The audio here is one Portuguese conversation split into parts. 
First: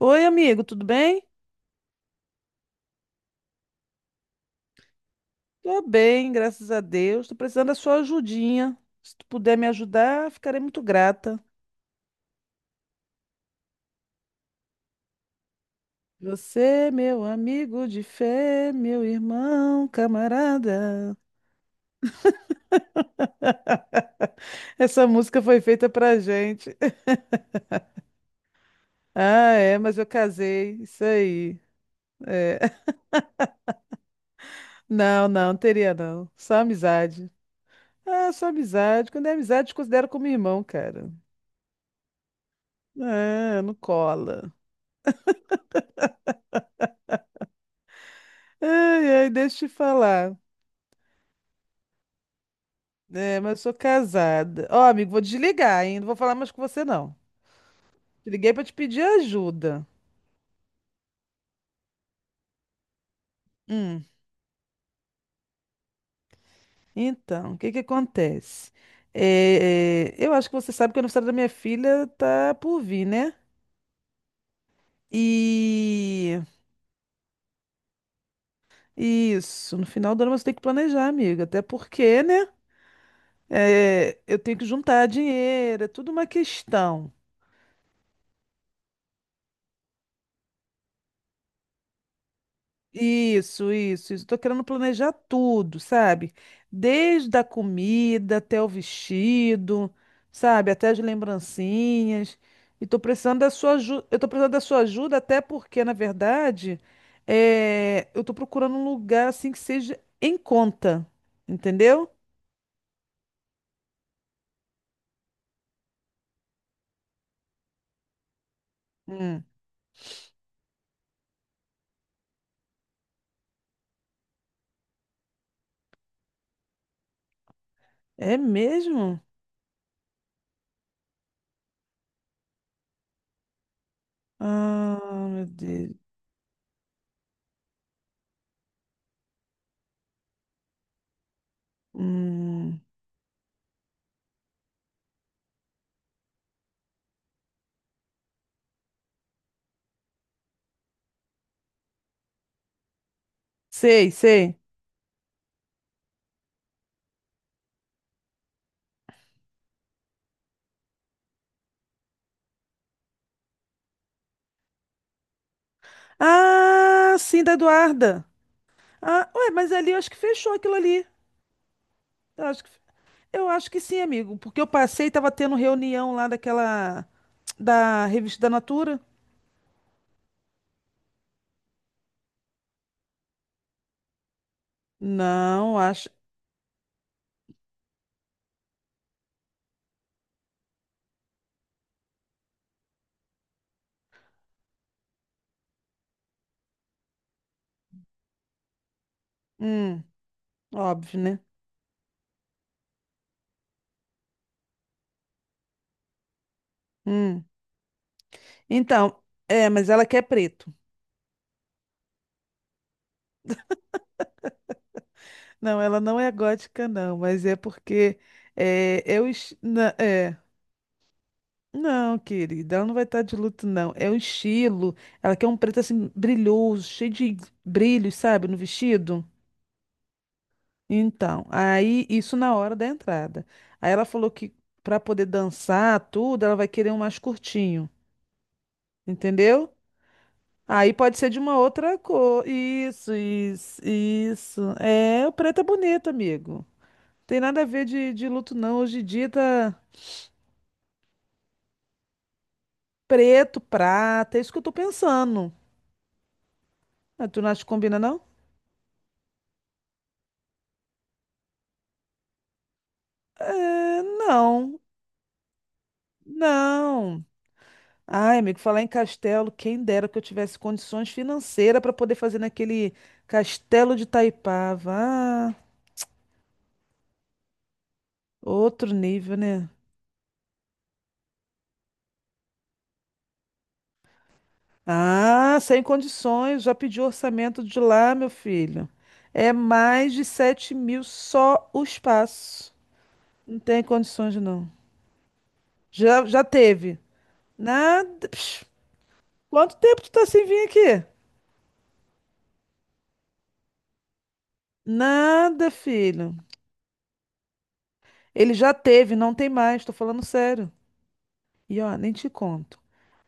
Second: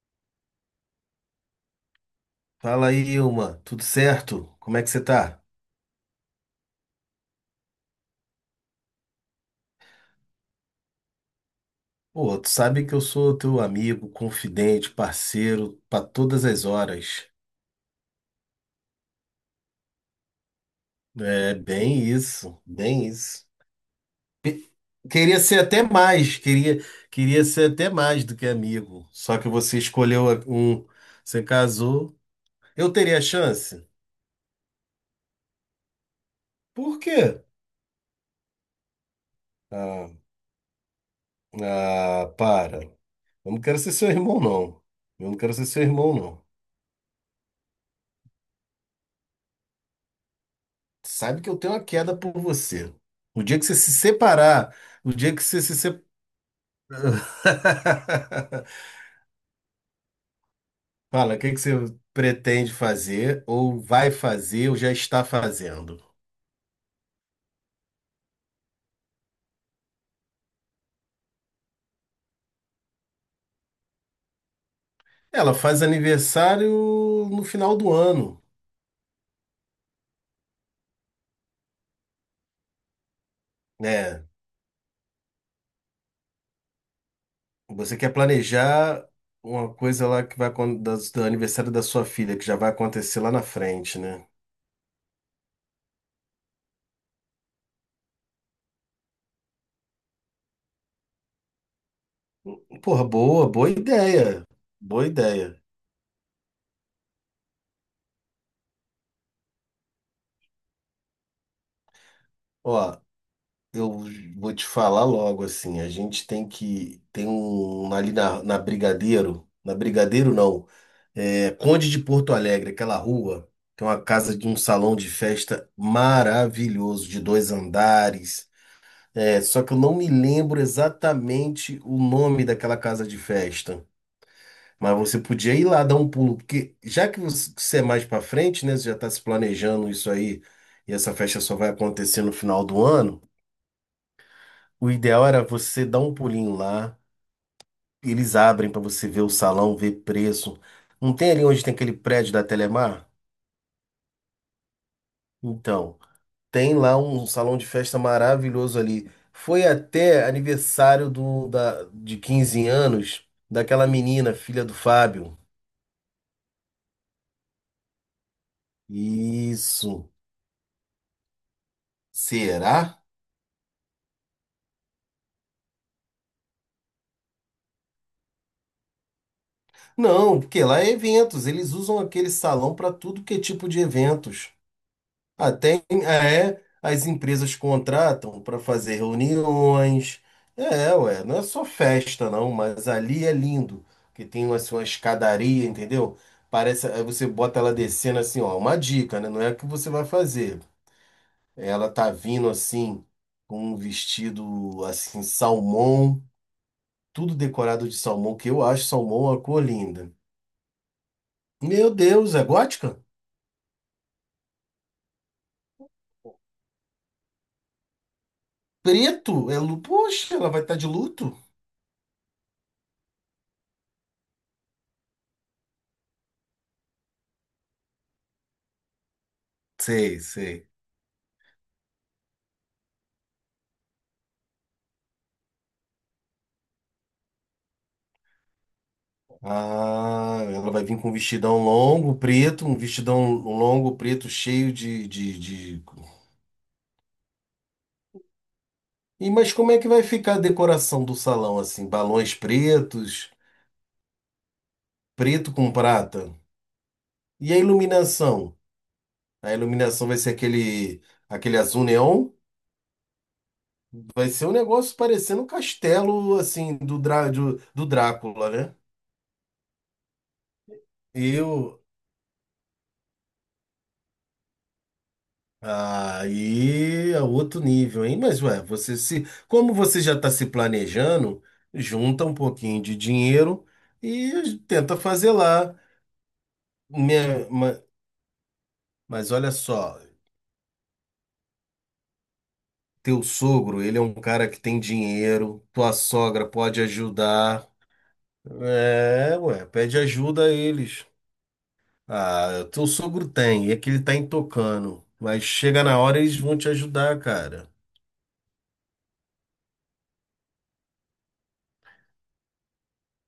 Oi, amigo, tudo bem? Fala aí, Ilma, tudo certo? Como é que você tá? Tô bem, graças a Deus. Tô precisando da sua ajudinha. Se tu puder me ajudar, ficarei muito grata. Pô, tu sabe que eu sou teu amigo, confidente, parceiro para todas as Você, meu horas. amigo de fé, meu irmão, camarada. É bem isso, bem isso. Essa Queria música ser foi até feita pra mais, gente. queria, queria ser até mais do que amigo. Só que Ah, é, você mas eu escolheu casei. um, Isso você aí. casou. É. Eu teria chance? Não, não, teria não. Só Por amizade. quê? Ah, só amizade. Quando é amizade, te considero Ah, como irmão, cara. ah, para. Eu não Ah, não quero ser seu irmão, cola. não. Eu não quero ser seu irmão, não. Ai, ai, deixa eu te falar. Sabe que eu tenho uma queda por você. É, O mas eu dia que sou você se casada. separar, Ó, amigo, o vou dia que você se desligar, hein? Não separar. vou falar mais com você, não. Te liguei pra te pedir ajuda. Fala, o que que você pretende fazer, ou Hum. vai fazer, ou já está fazendo? Então, o que que acontece? É, eu acho que você sabe que o aniversário da minha filha tá por vir, né? Ela faz E aniversário no final do ano, isso, no final do ano você tem que planejar, amiga. Até porque, né? É, né? eu tenho que juntar dinheiro, é tudo uma questão. Você quer planejar uma coisa lá que vai acon- da do aniversário da sua filha, que já vai acontecer lá na Isso, frente, isso, isso. né? Tô querendo planejar tudo, sabe? Desde a comida até o vestido, sabe? Até as lembrancinhas. E tô Porra, precisando boa, da boa sua ajuda. Eu tô ideia. precisando da sua Boa ajuda até ideia. porque, na verdade, é, eu tô procurando um lugar assim que seja em conta, entendeu? Ó. Eu vou te falar logo assim, a gente tem um ali na Hum. Brigadeiro, na Brigadeiro não, é Conde de Porto Alegre, aquela rua, tem uma casa de um salão de festa maravilhoso de dois É andares. mesmo? É, só que eu não me lembro exatamente o nome daquela casa de festa, mas você Ah, meu podia ir lá Deus. dar um pulo, porque já que você é mais pra frente, né, você já tá se planejando isso aí, e essa festa só vai acontecer no final Hum. do ano. O ideal era você dar um pulinho lá, eles abrem para você ver o salão, ver preço. Não tem ali onde tem aquele prédio da Telemar? Sei, sei. Então, tem lá um salão de festa maravilhoso ali. Foi até aniversário de 15 anos daquela menina, filha do Fábio. Ah, sim, da Eduarda. Ah, ué, mas ali eu acho Isso. que fechou aquilo ali. Eu acho que, Será? eu acho que sim, amigo, porque eu passei e tava tendo reunião lá daquela da revista da Natura. Não, porque lá é eventos. Eles usam aquele salão para tudo que é tipo de eventos. Ah, Não, tem, acho. é, as empresas contratam para fazer reuniões. É, ué, não é só festa, não, mas ali é lindo, que tem uma, assim, uma escadaria, entendeu? Parece, aí você bota ela descendo assim, ó, uma dica, né? Não é o que você Hum, vai fazer. óbvio, né? Ela tá vindo assim, com um vestido assim, salmão, tudo Hum. decorado de salmão, que eu acho Então, salmão uma cor é, mas ela linda. quer preto. Meu Deus, é gótica? Não, ela não é gótica, não, mas é porque é, eu. Preto? Es- É, lu- na- poxa, É. ela vai estar de luto? Não, querida, ela não vai estar de luto, não. É o estilo. Ela quer um preto assim, brilhoso, cheio de brilhos, sabe, no vestido. Sei, sei. Então, aí isso na hora da entrada. Aí ela falou que para poder dançar tudo, ela vai querer um mais curtinho, entendeu? Ah, ela vai Aí vir com um pode ser de uma vestidão outra longo, cor. preto, um Isso, vestidão isso, longo, preto, isso. cheio de, É, o de, preto é de... bonito, amigo. Tem nada a ver de luto, não. Hoje em dia E, mas como tá é que vai ficar a decoração do salão, assim? Balões pretos, preto, prata, é isso que eu tô pensando. preto com prata. Ah, tu não E a acha que combina, não? iluminação? A iluminação vai ser aquele azul neon? É, Vai ser um não, negócio parecendo um castelo, assim, do, não. Drá- do Ai, Drácula, amigo, né? falar em castelo, quem dera que eu tivesse condições Eu, financeiras para poder fazer naquele castelo de Taipava. Ah, aí é outro nível, hein? Mas, ué, outro você se, nível, né? como você já está se planejando, junta um pouquinho de dinheiro e tenta fazer Ah, lá. sem condições, já pedi Minha, orçamento de ma- lá, meu filho. mas olha É só, mais de 7 mil só o espaço. teu Não tem sogro, ele é um condições, cara que não. tem dinheiro, tua Já, já sogra pode teve. ajudar. Nada. Psh, É, ué, quanto pede tempo tu tá ajuda sem a vir aqui? eles. Ah, teu sogro tem, é que ele tá intocando. Mas Nada, chega na hora, filho. eles vão te ajudar, cara. Ele já teve, não tem mais, tô falando sério. E ó, nem te conto.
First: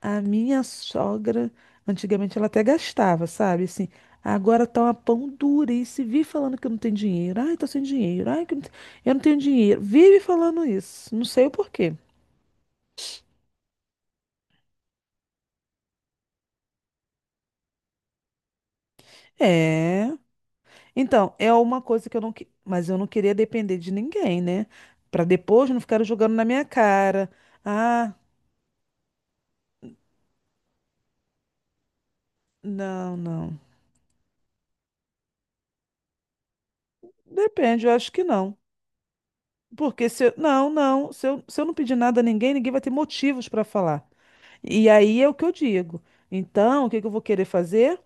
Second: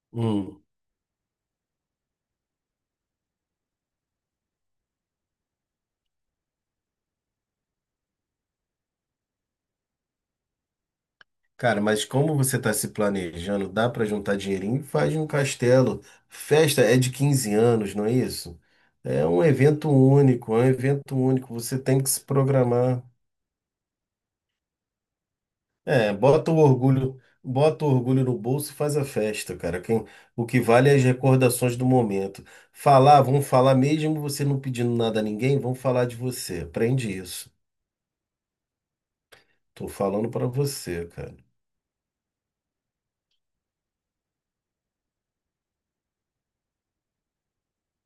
A minha Hum. sogra, antigamente ela até gastava, sabe? Assim, agora tá uma pão dura e se vive falando que não tem dinheiro. Ai, tô sem dinheiro. Ai, que não te- eu não tenho dinheiro. Vive falando isso. Não sei o Cara, porquê. mas como você está se planejando, dá para juntar dinheirinho e faz um castelo. Festa é de 15 anos, não é isso? É um evento É. único, é um evento Então, é único. Você uma tem coisa que que se eu não, que- mas eu programar. não queria depender de ninguém, né? Pra depois não ficar É, jogando na minha cara. bota o Ah, orgulho no bolso e faz a festa, cara. Quem, o que vale é as recordações do momento. não, Falar, vão não. falar mesmo você não pedindo nada a ninguém, vão falar de você. Aprende isso. Depende, eu acho que não. Tô Porque se falando eu... para Não, você, não. Se cara. eu, se eu não pedir nada a ninguém, ninguém vai ter motivos pra falar. E aí é o que eu digo. Então, o que que eu vou querer fazer?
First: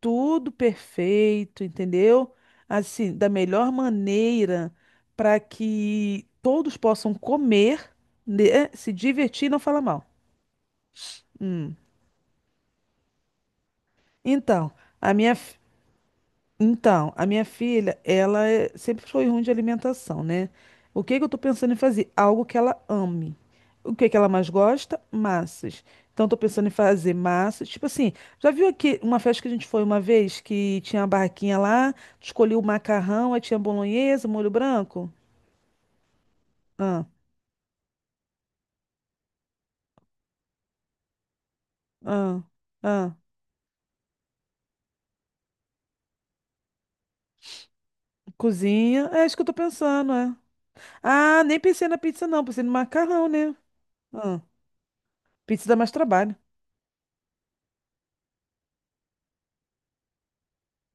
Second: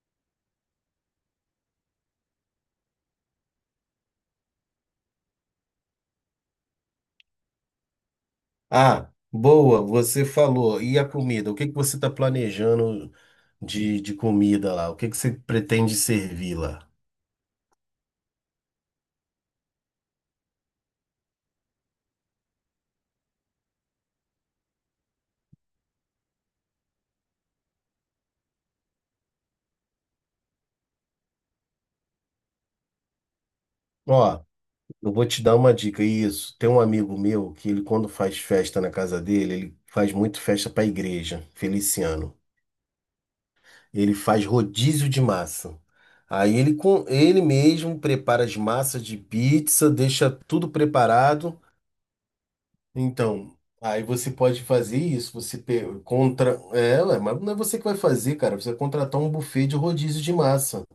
Tudo perfeito, entendeu? Assim, da melhor maneira para que todos possam comer, né, se Ah, divertir e não falar boa, mal. você falou. E a comida? O que que Hum. você está planejando de Então, comida lá? O que a que você minha, pretende servir lá? Então, a minha filha, ela é- sempre foi ruim de alimentação, né? O que que eu tô pensando em fazer? Algo que ela ame. O que que ela mais gosta? Massas. Então, eu tô pensando em fazer massas. Tipo assim, já viu aqui uma festa que a gente foi uma vez que tinha uma barraquinha lá, escolhi o macarrão, aí tinha bolonhesa, Ó, molho branco? eu vou te dar uma dica. Isso, tem um Ah, amigo meu que ele, quando faz festa na casa dele, ele faz muito festa para a igreja, Feliciano. ah, ah. Ele faz rodízio de massa. Aí ele, com, ele mesmo prepara as massas Cozinha. de É isso que eu tô pizza, pensando, deixa é. tudo Ah, preparado. nem pensei na pizza, não. Pensei no macarrão, né? Então, aí você Ah, pode fazer isso, você pizza dá pe- mais trabalho. contra ela, mas não é você que vai fazer, cara, você vai contratar um buffet de rodízio de massa.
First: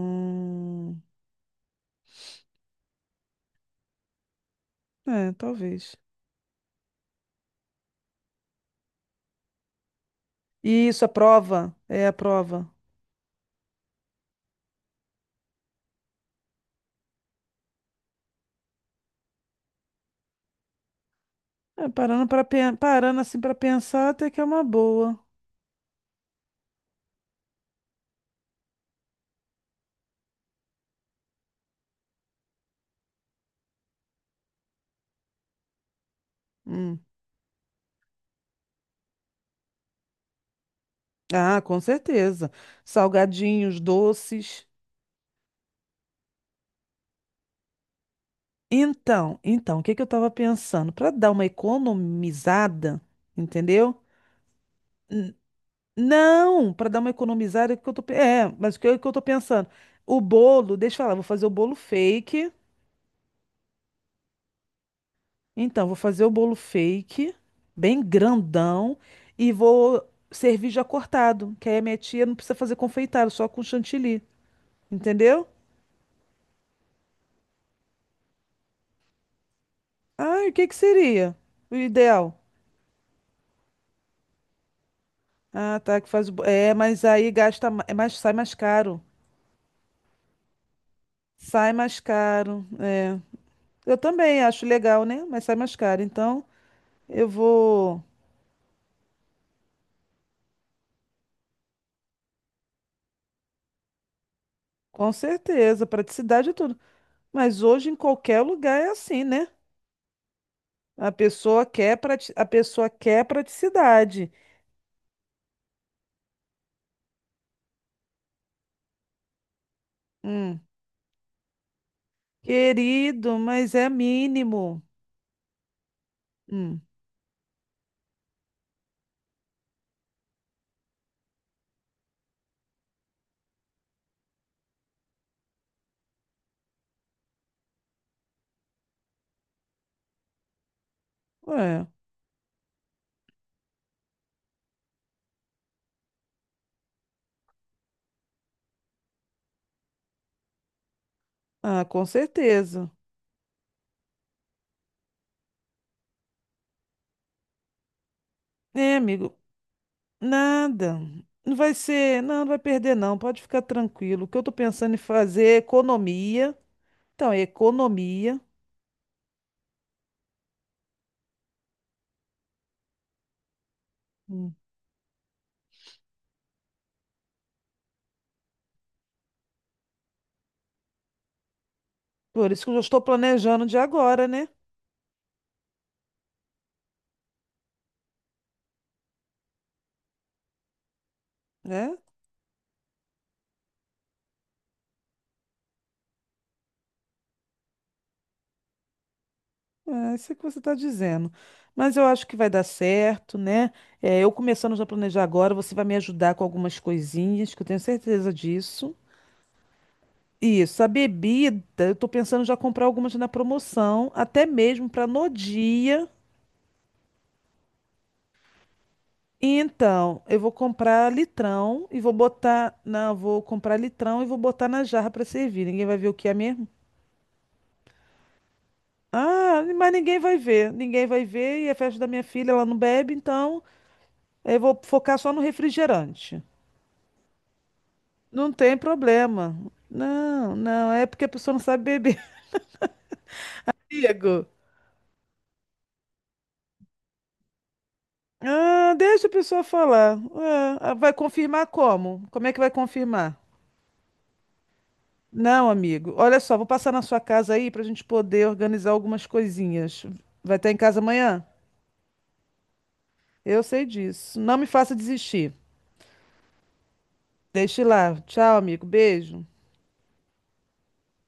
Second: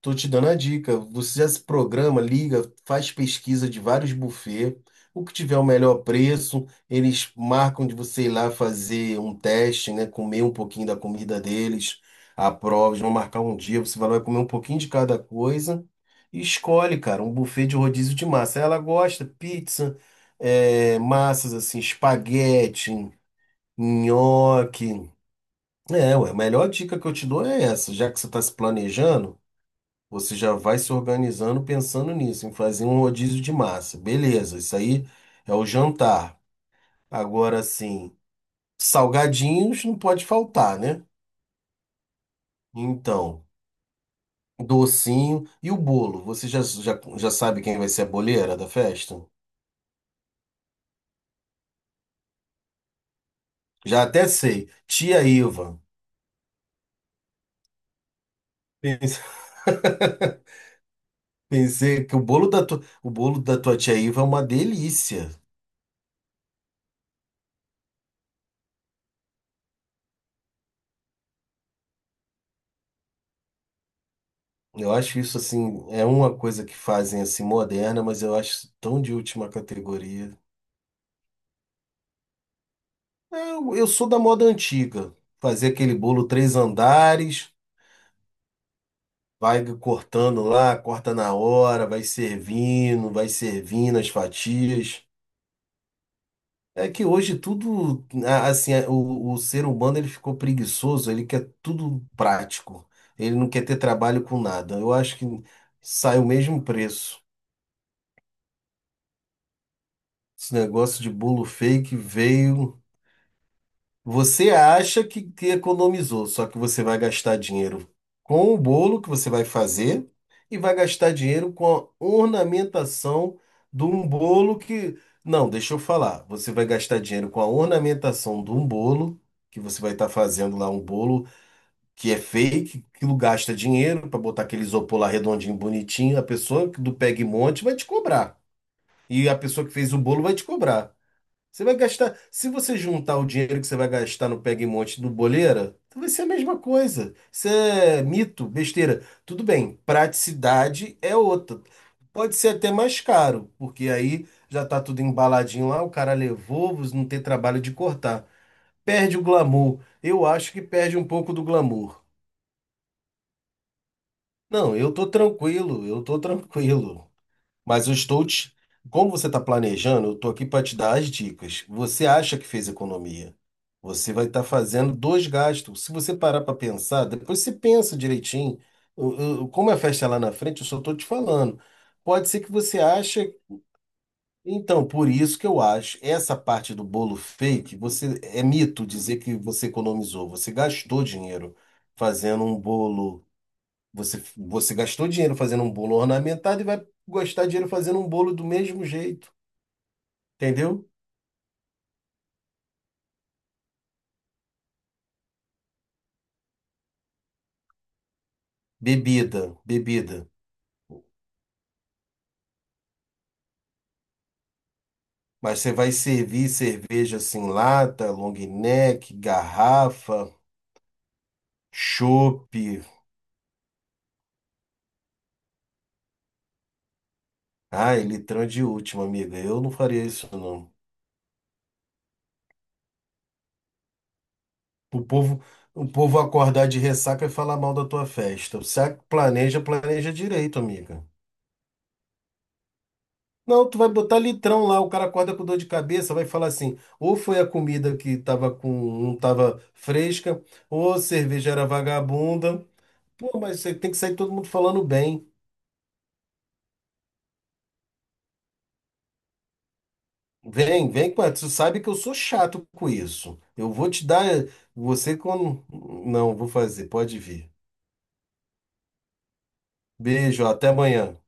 Tô te dando a dica. Você já se programa, liga, faz pesquisa de vários buffets. O É, que tiver o talvez. melhor preço, eles marcam de você ir lá fazer um teste, né? Comer um pouquinho E da isso, a comida prova. deles, É a a prova. prova, eles vão marcar um dia, você vai lá comer um pouquinho de cada coisa e escolhe, cara, um buffet de rodízio de massa. Ela gosta pizza, é, massas assim, É, espaguete, parando assim para pensar, até que é uma nhoque. boa. É, ué, a melhor dica que eu te dou é essa, já que você está se planejando. Você já vai se organizando pensando nisso, em fazer um rodízio de massa. Beleza, isso aí é o jantar. Hum. Agora sim, salgadinhos não pode faltar, né? Ah, com certeza. Então, Salgadinhos, doces. docinho e o bolo. Você já sabe quem vai ser a boleira da festa? Então, o que que eu estava pensando? Para dar uma economizada, entendeu? Já até sei. Tia N- Iva. não, para dar uma economizada, é o que que eu tô, pe- é, mas o que eu Pense- tô pensando? O bolo, deixa eu falar, vou fazer o bolo Pensei que o bolo fake. da tua, o bolo da tua tia Iva é uma delícia. Então, vou fazer o bolo fake, bem grandão, e vou servir já cortado, que aí a minha tia não precisa fazer confeitado, só com chantilly, Eu acho isso entendeu? assim, é uma coisa que fazem assim moderna, mas eu acho isso tão de última categoria. Ah, e o que que seria o ideal? Eu sou da moda antiga. Fazer Ah, aquele tá, que bolo faz o... bo- três É, mas aí andares, gasta, ma- é mais, sai mais caro. vai cortando lá, corta na Sai hora, mais caro. É. Vai Eu servindo as também acho legal, fatias. né? Mas sai mais caro. Então, É que eu hoje vou, tudo, a- assim, a- o ser humano ele ficou preguiçoso, ele quer tudo prático. Ele não quer ter trabalho com nada. Eu com acho que certeza, sai o praticidade e mesmo tudo. preço. Mas hoje em qualquer lugar é assim, né? Esse negócio A de bolo pessoa fake quer prati... a veio. pessoa quer praticidade. Você acha que economizou, só que você vai gastar dinheiro com o bolo que você vai fazer e Hum. vai gastar dinheiro com a Querido, ornamentação mas de é um bolo mínimo. que. Não, deixa eu falar. Você vai Hum. gastar dinheiro com a ornamentação de um bolo, que você vai estar fazendo lá um bolo que é fake, que gasta dinheiro para botar aquele isopor lá redondinho, bonitinho. A pessoa do Peg Monte vai te cobrar. E a pessoa que fez o bolo vai te cobrar. Você vai Ué. gastar. Se você juntar o dinheiro que você vai gastar no Pega e Monte do Boleira, então vai ser a mesma coisa. Isso é mito, besteira. Tudo bem, praticidade é outra. Ah, com Pode ser até certeza. mais caro, porque aí já tá tudo embaladinho lá, o cara levou, você não tem trabalho de cortar. É, Perde o amigo, glamour. Eu acho que perde nada. um pouco do Não vai glamour. ser, não, não vai perder, não. Pode ficar tranquilo. O que eu tô Não, eu pensando em tô fazer é tranquilo, eu tô economia. tranquilo. Então, é Mas eu estou economia. te... Como você está planejando, eu estou aqui para te dar as dicas. Você acha que fez economia? Você vai estar Hum. fazendo dois gastos. Se você parar para pensar, depois você pensa direitinho. Como a festa é lá na frente, eu só estou te falando. Pode ser que Por isso que eu você já estou ache. planejando de agora, né? Então, por isso que eu acho essa parte do bolo fake, você é mito dizer que você economizou. Você gastou dinheiro É, fazendo um bolo. Você gastou dinheiro fazendo um bolo ornamentado e vai gastar dinheiro fazendo um bolo do mesmo jeito, é isso é que você está entendeu? dizendo. Mas eu acho que vai dar certo, né? É, eu começando já a planejar agora, você vai me ajudar com algumas coisinhas, que eu tenho certeza disso. Bebida. Isso, a bebida, eu tô pensando já comprar algumas na promoção, até mesmo para no Mas você vai dia. servir cerveja assim, lata, long neck, Então, garrafa, eu vou comprar litrão e vou chope. botar, não, vou comprar litrão e vou botar na jarra para servir. Ninguém vai ver o que é mesmo? Ai, litrão de última, amiga. Eu Ah, não mas faria isso, não. ninguém vai ver e é festa da minha filha, ela não bebe, então eu vou O focar só no povo, o povo refrigerante. acordar de ressaca e falar mal da tua Não festa. tem Você problema. planeja, planeja Não, direito, não, amiga. é porque a pessoa não sabe beber, Não, tu vai botar amigo. litrão lá, o cara acorda com dor de cabeça, vai falar assim, ou foi a comida que tava com, Ah, não deixa a tava pessoa falar. fresca, ou Ah, a vai cerveja era confirmar como? Como é que vagabunda. vai confirmar? Pô, mas você tem que sair todo mundo falando bem. Não, amigo. Olha só, vou passar na sua casa aí para a gente poder organizar algumas coisinhas. Vai estar em Vem, casa vem com essa. amanhã? Tu sabe que eu sou chato com isso. Eu Eu sei vou te dar, disso. Não me faça você desistir. quando... Não, vou fazer, pode vir. Deixe lá. Tchau, amigo. Beijo. Beijo, até amanhã.